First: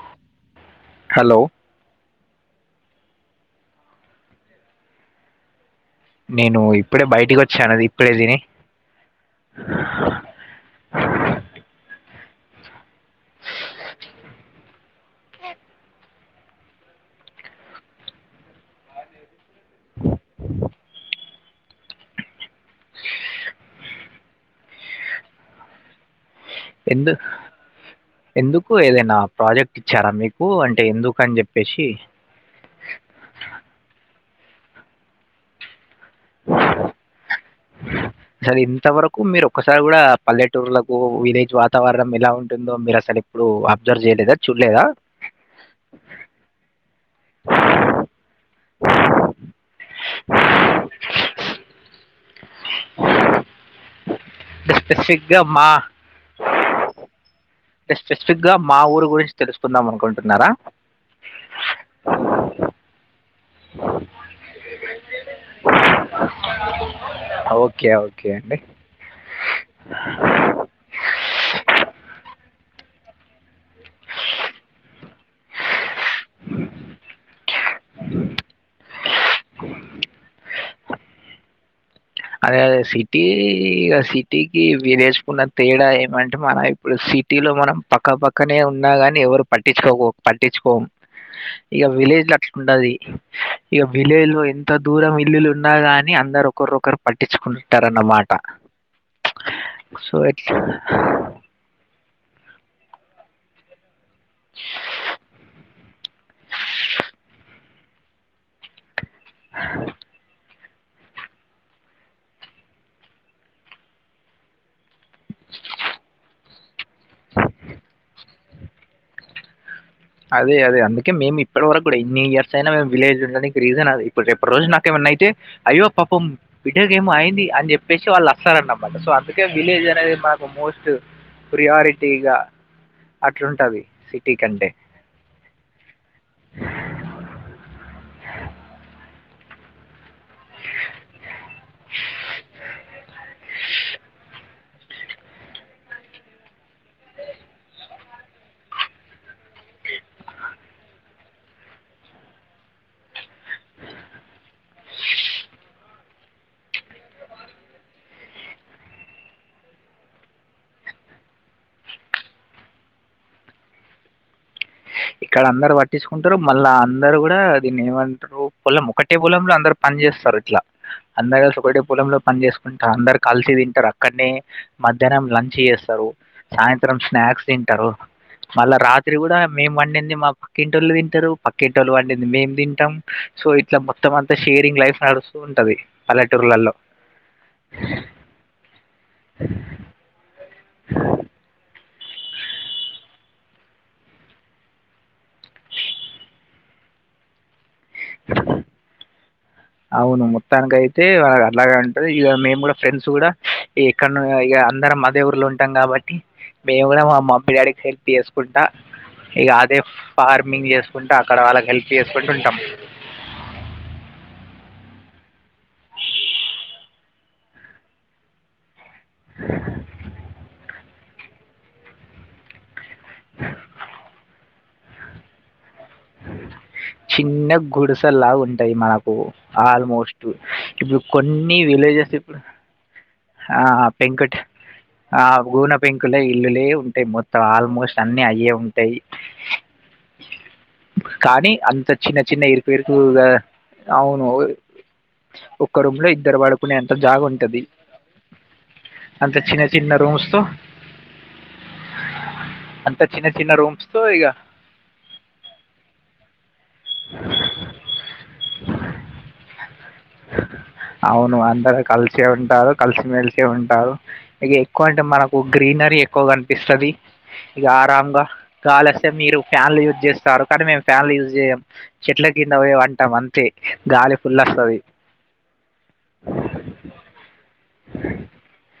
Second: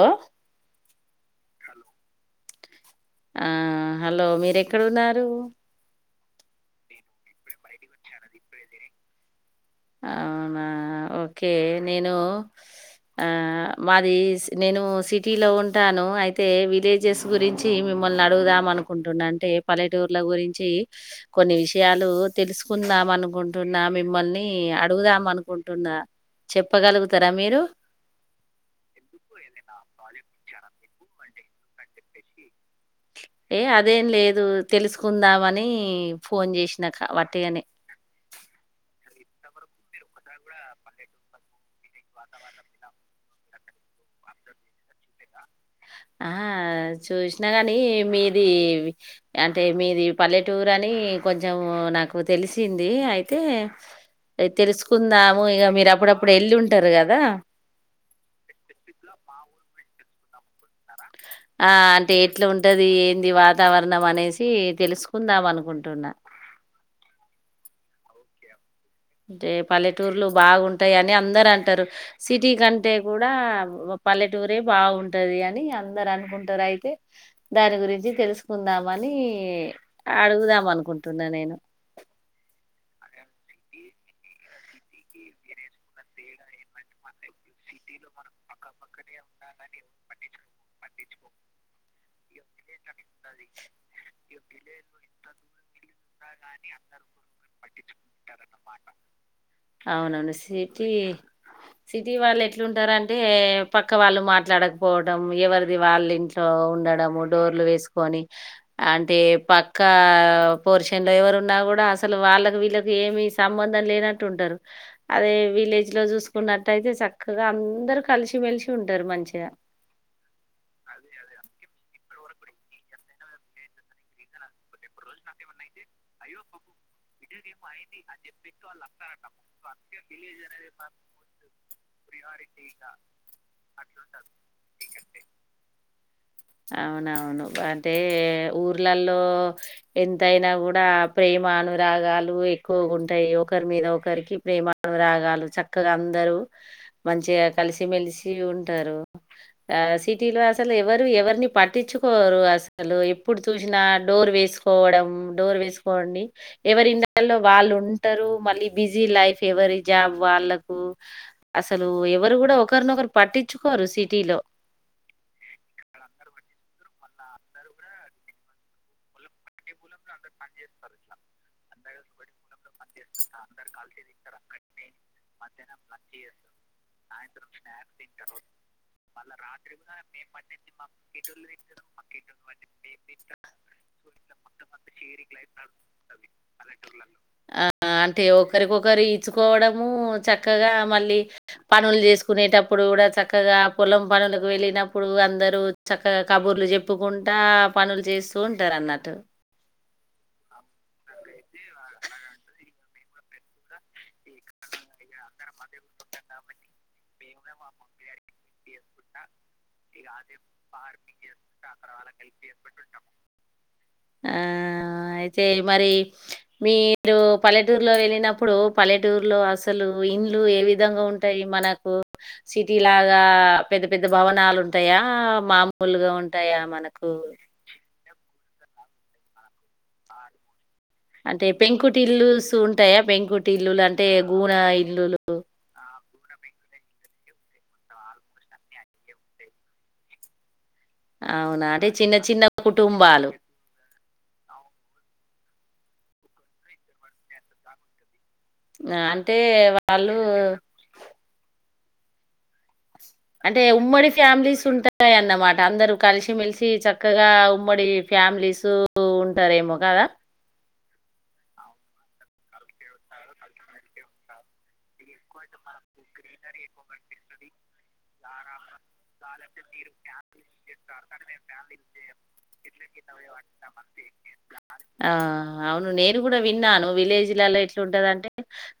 Hello hello ఆ hello మీరెక్కడున్నారు నేనూ ఇప్ ఇప్పుడే బయటకొచ్చాను అది ఇప్పుడే తిని అవునా ఓకే నేనూ ఆ మాదీ నేను సిటీ లో ఉంటాను అయితే విలేజెస్ గురించి మిమ్మల్ని అడుగుదాం అనుకుంటున్నా అంటే పల్లెటూర్ల గురించి కొన్ని విషయాలు తెలుసుకుందాం అనుకుంటున్నా మిమ్మల్ని నీ అడుగుదాం అనుకుంటున్నా ఎందు చెప్పగలుగుతారా మీరు ఎందుకు ఏదైనా ప్రాజెక్ట్ ఇచ్చారా మీకు అన్ టే ఎందుకన్ చెప్పేసి ఏ అదేం లేదు తెలుసుకుందామనీ ఫోన్ చేష్నాక వటి అని అసలు ఇంతవరకు మీరు ఒక్కసారి కూడా పల్లెటూర్లకు విలేజ్ వాతావరణం ఎలా ఉంటుందో మీరు అసలు ఎప్పుడు అబ్జర్వ్ చేయలేదా చూడలేదా ఆ చూస్నా కాని మీదీ అంటే మీది పల్లెటూరు అనీ కొంచెం నాకు తెలిసింది అయితే స్పెసిఫిక్ గ తెలుసుకుందాము ఇక మా మీరు అప్పుడప్పుడు వెళ్ళి ఉంటారు కదా స్పెసిఫిక్ గ మా ఊరు గురించి తెలుసుకుందాం అనుకుంటు టున్నారా ఆ అంటే ఎట్లు ఉంటది ఏం ఇది వాతావరణం అనేసీ తెలుసుకుందాం అనుకుంటున్నా కే ఓకే అండి అంటే పల్లెటూర్లు బాగుంటాయి అని అందరు అంటారు సిటీ కంటే కూడా పల్లెటూరే బాగుంటది అని అందర్ అనుకుంటరు అయితె దాని గురించి తెలుసుకుందామనీ అడుగుదాం అనుకుంటున్నా నేను అదె అదె సిటీ ఇక సిటీకి విలేజ్ కున్న తేడా ఏమంటె మన ఇప్పుడు సిటీలొ మనం పక్క పక్కనే ఉన్నాగాని ఎవరు పట్టించుకొపోమ్ పట్టించుకోమ్ ఇక విలేజ్ లో అట్లు ఉండది ఇక విలేజ్ లో ఎంత దూరం ఇల్లులు ఉన్నా గానీ అందరు ఒకరువొకరు పట్టించుకుంటరన్న మాట్ అవునవును ఇట్లా సిటీ, సిటీ వాల్ ఎ ట్లవుంటారంటే పక్ క్క వాళ్ళు మాట్లాడక్ పోవటం ఎవరిది వాళ్ళింట్లో ఉండడము డోర్లు వేస్ పోని అంన్ తే పక్కావ్ పోర్షన్ లో ఎవరున్నా కూడా అసలు వాళ్ళకు వీళ్ళకి ఏమిస్ సంబంధం లేనట్టు ఉంటరు. అదే విలేజ్ లో చూసుకున్నట్టయైతే సక్కగా అందరూ కల్సిమెల్సి సుంటారు మంచిగా అదే అదే అందుకే మేమ్ ఇప్పటి వరకు కూడా ఎన్ని ఇయర్ సైన మేమ్ విలేజ్ ఉంననీకి తిరిగిన నాది ఇప్పర్ రేపడ్ రోజు నాకేమన్నా అయితే అయ్యో పాపం బి డ్డకు ఏమో అయింది అని చెప్పేసి వాళ్ళు వస్సారన్నబట్ సో అందుకే విలేజ్ అనేది మాకు మోస్ట్ ప్రియారిటీగా అట్లుంటాది, సిటీ కంటే అవునవును అంటే ఊర్లల్ లో ఎంతయినా కూడా ప్రేమాను రాగాలు చక్కగా అందరు మంచిగా కలిసిమెలిసి ఉంటారు, ఆ సిటీలో అసల ఎవరు ఎవర్ని పట్టించుకోరు అసలు ఎప్పుడు చూసినా డోర్ వేసుకోవడం, డోర్ వేసుకోని ఎవరి ఇండ లో వాళ్ళు ఉంటారు మళ్ళీ బిజీ లైఫ్ ఎవరి జాబ్ వాళ్ళకు, అసలు ఎవరు కూడా ఒకరినొకరు పట్టించుకోరు సిటీలో ఇక్కడ అందరు పట్టించుకుంటారు మళ్ళా అందరు కూడా దీన్ని ఏవంట్రు పొలం ఒకటే పొలంలో అందరు పని చేస్సారు ఇట్ల అందరు కల్సి ఒకటే పొలంలో పని చేసుకుంటా అందరు కలిసి తింటరు అక్కన్నే మధ్యనం లంచ్చి ఎస్సరు, సాయంత్రం స్నాక్స్ తింటరు, మళ్ళ రాత్రి కూడా మేం వండింది మా పక్కింటోళ్ళు ఇంటరు, పక్కింటోళ్ళు వండింది మేమ్ తింటం, సో ఇట్ల మొత్తం అంతా షేరింగ్ లైఫ్ నడుస్సూ ఉంటది. పల్లెటూర్ ల్లలో ఆ! అంటే క్కగా మళ్ళీ పనుల్ చేస్ సుకునేటప్పుడు కూడా చక్కగా పొలం పనులకు వెళ్ళినప్పుడు అందరు చక్కగ కబుర్లు చెప్పుకుంటా పనులు చేస్సు ఉంటారన్నట్టు అవును, మొత్తానికి అయితే వాగ అట్లాగ ఉంటంది. ఇగ మేమ్ కూడా ఫ్రెండ్స్ కూడా ఎక్కన్ను ఇగ అందరం అదే ఊర్లో ఉంటాం గాబట్టి, మేము కూడా మా మమ్మీ డాడీకి హెల్ప్ చేసుకుంటా ఇగ అదే ఫార్మింగ్ చేసుకుంటూ అక్కడ వాళ్ళక్ హెల్ప్ చేసుకుంటూ ఉంటం. ఆ అయితే మరి మీరు పల్లెటూరులో వెళ్ళినప్పుడు పల్లెటూరులో అసలు ఇండ్లు ఏవి విధంగా ఉంటాయి మనకు సి ఇలాగా పెద్ద పెద్ద భవనాలు ఉ ఉంటాయా మాం ఫుల్లుగా ఉంటాయా మనకు టయి మనకు ఆల్మోస్టు అంటే పెంకుటి ఇల్లుస్ ఉంటాయా పెంకుటి ఆ! ఇల్లులు అంటే గూన ఇల్లులు కుల ఇల్లులే ఉంటాయి మొత్తం ఆల్మోస్ట్ అన్ని అయే ఉంటయి కానీ అవునా అంటే అంత చిన్న చిన్న ఇరుకు ఇరుకుగా కుటుంబాలు అవును ఒక్క రూమ్ లో ఇద్దరు పడుకునే అంత జాగ ఉంటది అంటే వాళ్ళు తో అంత చిన్న చిన్న అంటే రూమ్స్ తో ఉమ్మడి ఇక ఫ్యామిలీస్ ఉంటాయిన్నమాట ట అందరూ కలిసి మెలిసి సి చక్కగా ఉమ్మడి ఫ్యామిలీస్ ఉంటారేమో కాదా అవును అందరు కలిసి ఉంటారు కలిసిమెలిసి ఉంటారు ఇక ఎక్కువ అంటే మనకు గ్రీనరీ ఎక్కువ కనిపిస్తది ఇక ఆరాంగా గాలస్తే మీరు ఫ్యాన్లు యూజ్ చేస్తారు కానీ మేము ఫ్యాన్లు యూజ్ చేయ్యం చెట్ల కింద పోయి వంటాం అంతే గాలి ఫుల్ వస్తది ఆ అవును నేను కూడా విన్నాను విలేజ్ లలో ఎట్లుంటదంటే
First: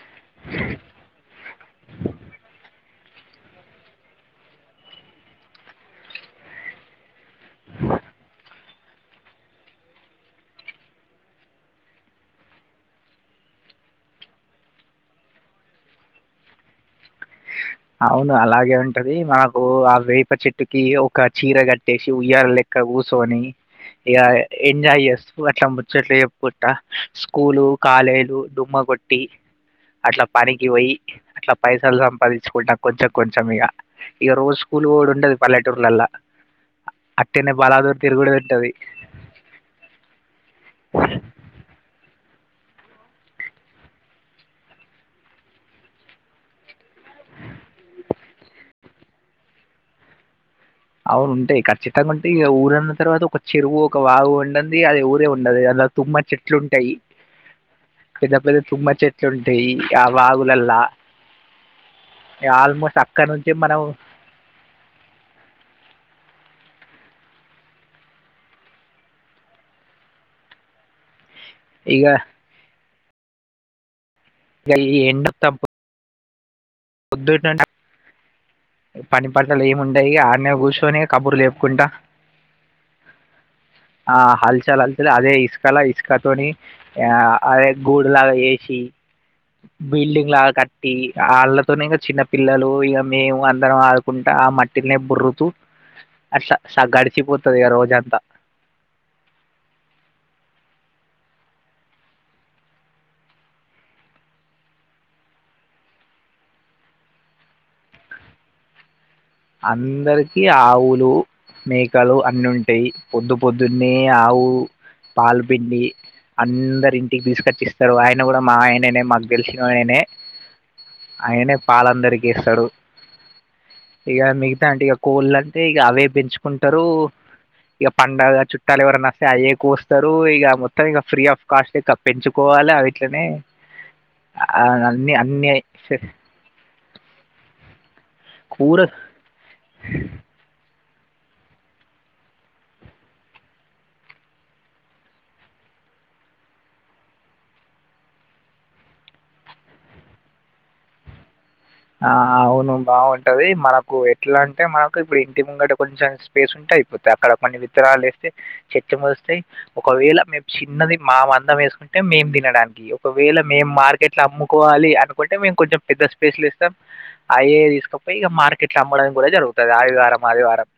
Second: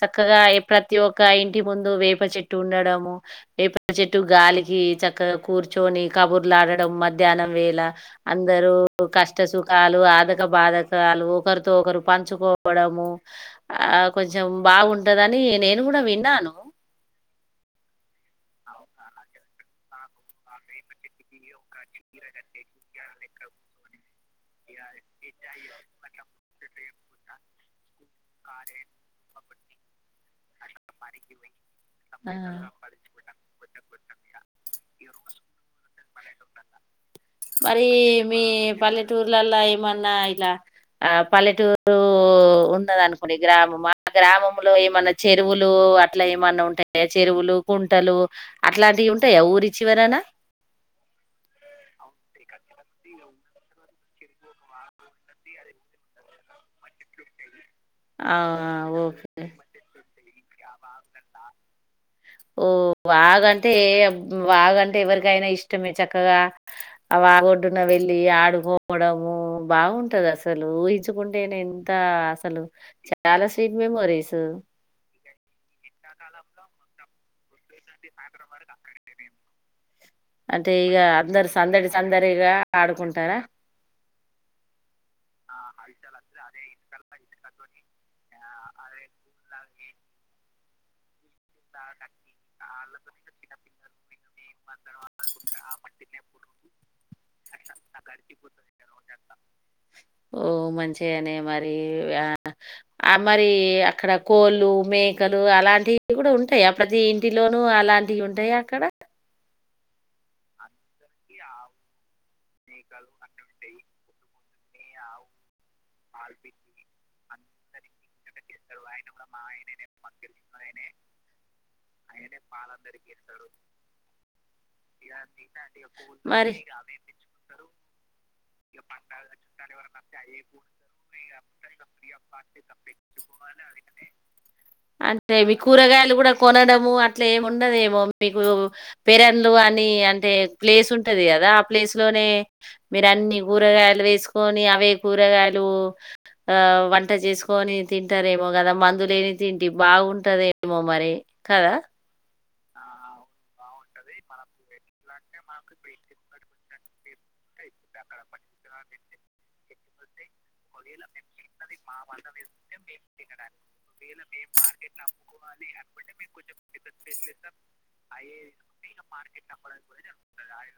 చక్కగా ప్రతి ఒక్క ఇంటి ముందు వేప చెట్టు ఉండడము వేప చెట్టు గాలికి చక్కగా కూర్చొని కబుర్లులాడ డం మన్ మధ్యానం వేళ అందరూ కష్ట సుఖాలు ఆదక బాదకాలు ఒకరితో ఒకరు పంచుకోవడము ఆ కొంచెం బాగుంటదని నేను గుడా విన్నాను అవును అలాగే ఉంటది మాకు ఆల్ వేప చెట్టుకి ఒక చీర కట్టేసి ఉయ్యాల లెక్క కూసొని ఇక ఎంజాయ్ చేస్తూ అట్లా ముచ్చట్లు చెప్పుకుంటా స్కూలు కాలేజ్ డుమ్మ కొట్టి అట్లా పని పోయి అట్ల పైసల్ సంపాదించి స్కూల్ ఆ! ట కొంచెం కొంచెం ఇగా ఇక రోజు స్కూల్ కూడా ఉంటది పల్లెటూర్లల్ల అక్కనే మరి బలాదూర్ తిరుగుడు మీ ఉంటది పల్లెటూర్లలో ఏమన్నా ఓ ఉన్నదనుకోండి గ్రామం ఆ గ్రామంలో ఏమన్నా చే చెరువులు అట్లా ఏమన్నా ఉంటాయా చెరువులు కుంటలు అట్లాంటివి ఉంటాయి ఊరి చివరనా అవును ఉంటాయి ఖచ్చితంగా ఉంటే ఇక ఊరన్న తర్వాత ఒక చెరువు ఒక వాగు ఉండంది అది ఊరే ఉండది అది గాక తుమ్మ చెట్లుంటాయి ఆ పెద్ద పెద్ద తుమ్మా ఓకే చెట్లుంటాయి వాగులల్లా ఓ ఆల్మోస్ట్ అక్కడ నుంచి వాగంటే మనం వాగంటే ఎవరికైనా ఇష్ట్ ష్టమే చక్కగా ఆవాగొడ్డున వెళ్ళీ ఆడుకోవడమూ బాగుంటది అసలూ ఊహించ్ కుంటేనే ఎంతా ఇక అసలు. చాలా స్వీట్ మెమొరీస్. ఇయల ఈ ఎండ చంపు అ పొద్దుటెండ వాట్లల్లా ఏం ఉండ్ అంటే ఇక అందరు సందడి సందడిగా ఆడుకుంటారా. ఆ హల్చల్ హల్చల్ అదే ఇసుకలా ఇసుకతోనీ. ఆ అదే గూడులాగా చేసి, బిల్డింగ్ లాగా కట్టీ, ఆళ్ళతోనే ఇంగ చిన్న పిల్లలూ ఇగ మేము అందరం ఆడుకుంటా ఆ మట్టిన్లే బొర్రుతూ అట్ల గడిచిపోత్ ది ఇగ రోజంతా. ఓ మంచిగానే మరీ. ఆ ఆ మరీ అక్కడ కోళ్ళూ, మేకలూ అలాంటివి కూడా ఉంటయి అ ప్రతి ఇంటిలోనూ అలాంటివి ఉంటాయా అక్కడా. అందరికీ ఆవు లూ, మేకలూ అన్ని ఉంటయి. పొద్దు పొద్దున్నే ఆవు పాల్పిండీ అందరి ఇంటికి తీస్కచ్ ఇస్తరు ఆయన్ ఆయన కూడా మా ఆయననే మాకు తెెలిశిన ఆయననే. ఆయననే పాలందరికీ ఇస్తడు. ఇగ మిగతా అంటే ఇగ కోళ్ళ అంటే ఇగ అవే మరి. పెంచుకుంటరూ. ఇగ పండగ చుట్టాలు ఎవరన్న వస్తే అయే కోస్తరూ ఇగ మొత్తం ఇగ ఫ్రీ ఆఫ్ కాస్ట్ ఇక పెంచుకోవాలె అవిట్ అన్ని అంటే అన్ని అవి కూరగాయలు కూడా కొనడమూ అట్లే ఏముండదు ఏమొ. మీకు కూర పేరన్లు అని అంటే ప్లేస్ ఉంటది గదా, ఆ ప్లేస్ లోనే మీరు అన్నీ కూరగాయలు వేసుకొనీ, అవే కూరగాయలూ ఆ వంట చేసుకొనీ. తింటారేమో గదా మందులేని తిండి బాగుంటదేమో మరి. కదా! ఆ అవున్ ను బాగుంటదీ. మనకు ఎట్లా అంటే మనకు ఇప్పుడు ఇంటి ముంగట కొంచెం స్పేస్ ఉంటే అయిపోతద్. అక్కడ కొన్ని విత్తనాలు వేస్తే చెట్లు మొలుస్తయి. ఒకవేళ మేము చిన్నది మా మందం వేసుకుం టే మేం తినడానికి ఇగ ఒక వేళ మేం మార్ కెట్లా అమ్ముకోవాలీ అనుకుంటే, మేము కొంచెం పెద్ద స్పేస్ లో ఏస్ మార్కెట్లో అమ్మడం కూడా జరుగుతుంది ఆదివారం ఆదివారం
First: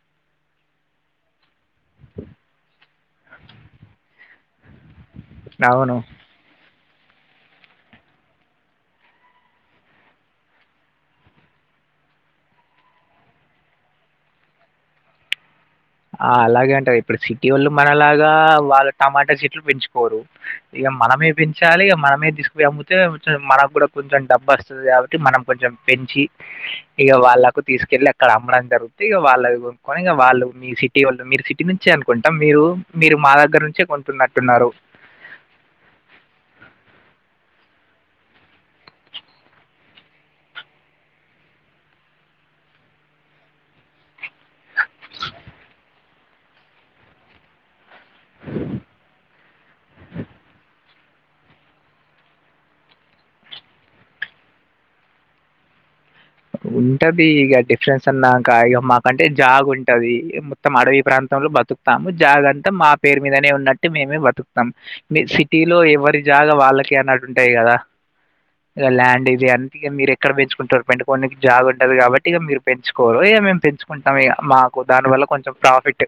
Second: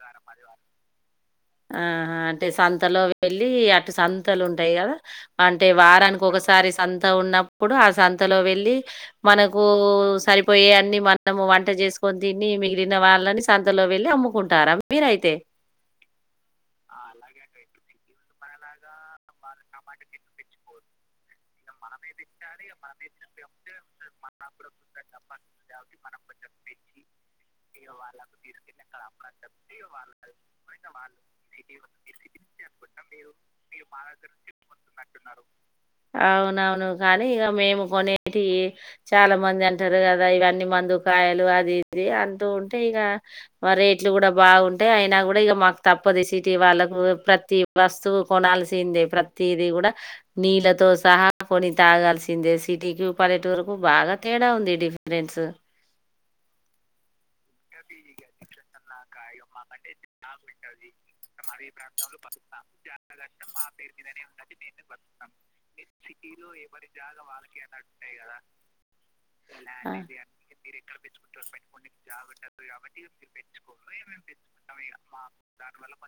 ఆహా అంటే సంత్ తలో వెళ్ళీ అటు సంత్ లు ఉంటయి గదా. అంటే అవును వారానికి ఒకసారి అంత ఉన్నప్పుడు ఆ సంత్ తలో వెళ్ళీ మనకూ సరిపోయే అన్ని మనము వంట చేసుకొన్ తినీ, మిగిలిన వాళ్ళని సంతలో వెళ్ళి అమ్ముకుంటారా మీరైతే. ఆ అలాగే అంటారు. ఇప్పుడు సిటీ వోళ్ళు మనలాగ గ వాళ్ళు టమాటా చెట్లు పెంచుకోరు. ఇగ మనమే పెంచాలి, ఇగ మనమే తీస్ అమ్మితే కొంచం మనకు కూడా కొంచెం డబ్బస్తది కాబట్టి, మనం కొంచెం పెంచి ఇగ వాళ్ళకు తీసుకెళ్ళి అక్కడ అమ్మడం జరుగితే, ఇగ వాళ్ అవి కొనుక్కొని ఇక వాళ్ళు మీ సిటీ వోళ్ళు మీరు సిటీ నుంచే అనుకుంటా. మీరు మీరు మా దగ్గర నుంచే కొంటున్నట్టున్నారు. అవునవును కానీ ఇగ మేము కొనేకి చాలా మంది అంటారు కదా ఇవన్ని మందు కాయలు అది ఇది అంటూ ఉంటే, ఇగ రేట్లు కూడా బాగుంటయి అయినా కూడా ఇగ మాకు తప్పదు ఈ సిటీ వాళ్ళకు ప్రతి వస్తువు కొనాల్సిందే ప్రత్ తీది కూడ నీళ్ళతో సహా కొని తాగాల్సి సిందే. సిటీకి పల్లెటూరుకు బాగా తేడా ఉంది డిఫరెన్స్ ఉంటది ఇగ డిఫ్ ఫ్రెన్స్ అన్నాక ఇగ మాకంటే జాగ్ ఉంటంది. తం అడవి ప్రాన్ తంలొ బతుకుతాము జాగ అంతా మా పేరు మీదనే ఉన్నట్టు మేమే బతుకుతాం. మీ సిటీలో ఎవరి జాగ వాళ్ళకి అన్నట్టు ఉంటాయి కదా, ఇగ ల్యాండ్ ఇది అని ఇగ మీరు ఎక్కడ పెంచుకుంటారు పెంట పోన్నికి జాగ ఉంటది కాబట్టి ఇగ మీరు పెంచుకోరు ఇగ మేము పెంచుకుంటాం ఇగ మాకు ఆ! దాని వల్ల కొంచెం ప్రాఫిట్.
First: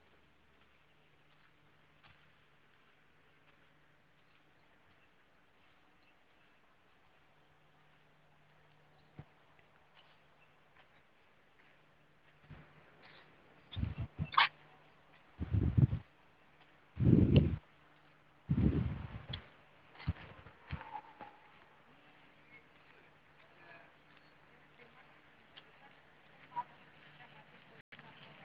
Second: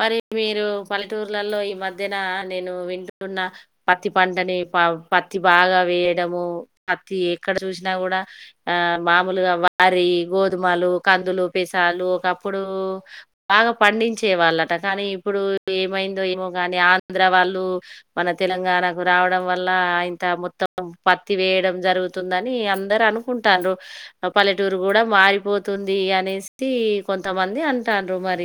మరి మీరు పల్లెటూర్లలో ఈ మధ్యన నేను వింటువున్న పత్తి పంటని ఫా పత్తి బాగా వేయడము అత్తి ఎక్కడ చూసినా కూడా ఆ మామూలుగా వారి, గోధుమలు, కందులు, పెసాలు ఒకప్పుడు బాగా పండించే వాళ్ళన్ ట కానీ ఇప్పుడు ఏమైందో ఏమో కానీ ఆంధ్ర వాళ్ళు మన తెలంగాణకు రావడం వల్ లా ఇంత మొత్తం పత్తి వేయడం జరుగుతుందని అందరు అనుకుంటాండ్రు. పల్లెటూరు కూడా మారిపోతుంది అనేసి కొంతమంది అంటాడ్రు మరి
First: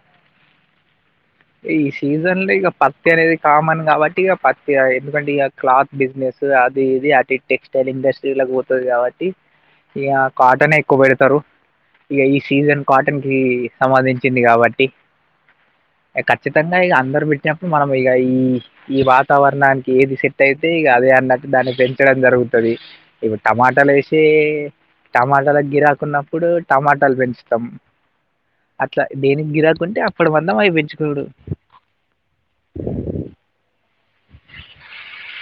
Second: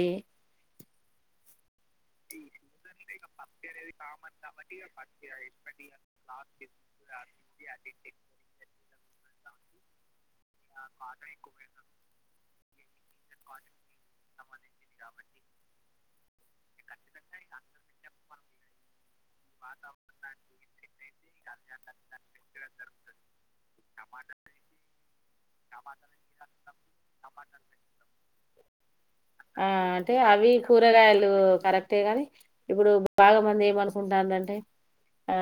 ఈ సీజన్ లో ఇగ పత్తి అనేది కామన్ కాబట్ టి ఇగ పత్తి ఆ ఎందుకంటే ఇగ క్లాత్ బిజినెస్ అది ఇది అ టెక్స్టైల్ ఇండస్ట్రీలకి పో తప్పదు కావట్టి ఇగ కాటన్ ఎక్కువ పెడతారు ఇగ ఈ సీజన్ కాటన్ కి సంబధించింది కాబట్టి ఎ ఖచ్చితంగా ఇగ అందరు పెట్టినప్పుడు మనం ఇగ ఈ ఈ వా వాతావరణానికి ఏది సెట్ అయితే ఇగ అదే అన్నట్టు దాన్ని పెంచడం జరుగుతది. ఇవుడ్ టమాటాలేసి టమాటాల గిరాకున్నప్పుడు, టమాటాలు పెంచుతాం. అట్లా దేనికి గిరాకుంటే, అప్పుడు మనం అవి పెంచు లు కరెక్టే కానీ ఇప్పుడు బాగా మంది ఏమన్ కుసుండ ఆ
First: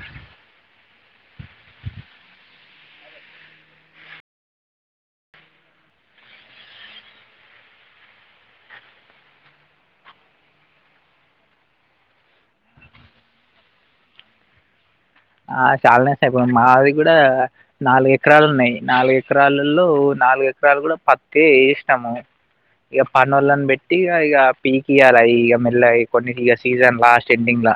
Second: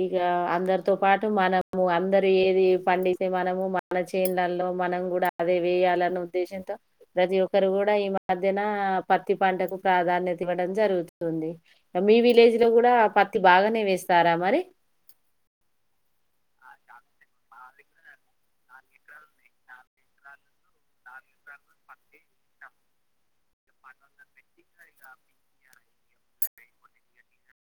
ఇగ అందర్ తో పాటు మనము అందరుూ ఏది పండిస్తే, మనము మన చేన్ళల్లో మనం కూడా అవే వేయాలన్న ఉద్దేశంతో, ప్రతి ఒక్కరు కూడా ఈ మధ్యన పత్తి పంటకు ప్రాధాన్యత ఇవ్వడం జరుగుతుంది. మీ విలేజ్ లో కూడా పత్ తి బాగానే వేస్తారా మరి? ఆ చాలానేస్తయిపో మాది కూడా నాలుగు ఎకరాలు ఉన్నాయి. నాలుగు ఎకరాలల్లో నాలుగు ఎకరాలు కూడా పత్తే ఏసినాము, ఇగ పనోళ్ళన్ పెట్టి ఇగ ఇగ పీకియాల ఇగ మెల్లగ ఈ కొన్ని ఇగ సీజన్ లాస్ట్ ఎండింగ్ ల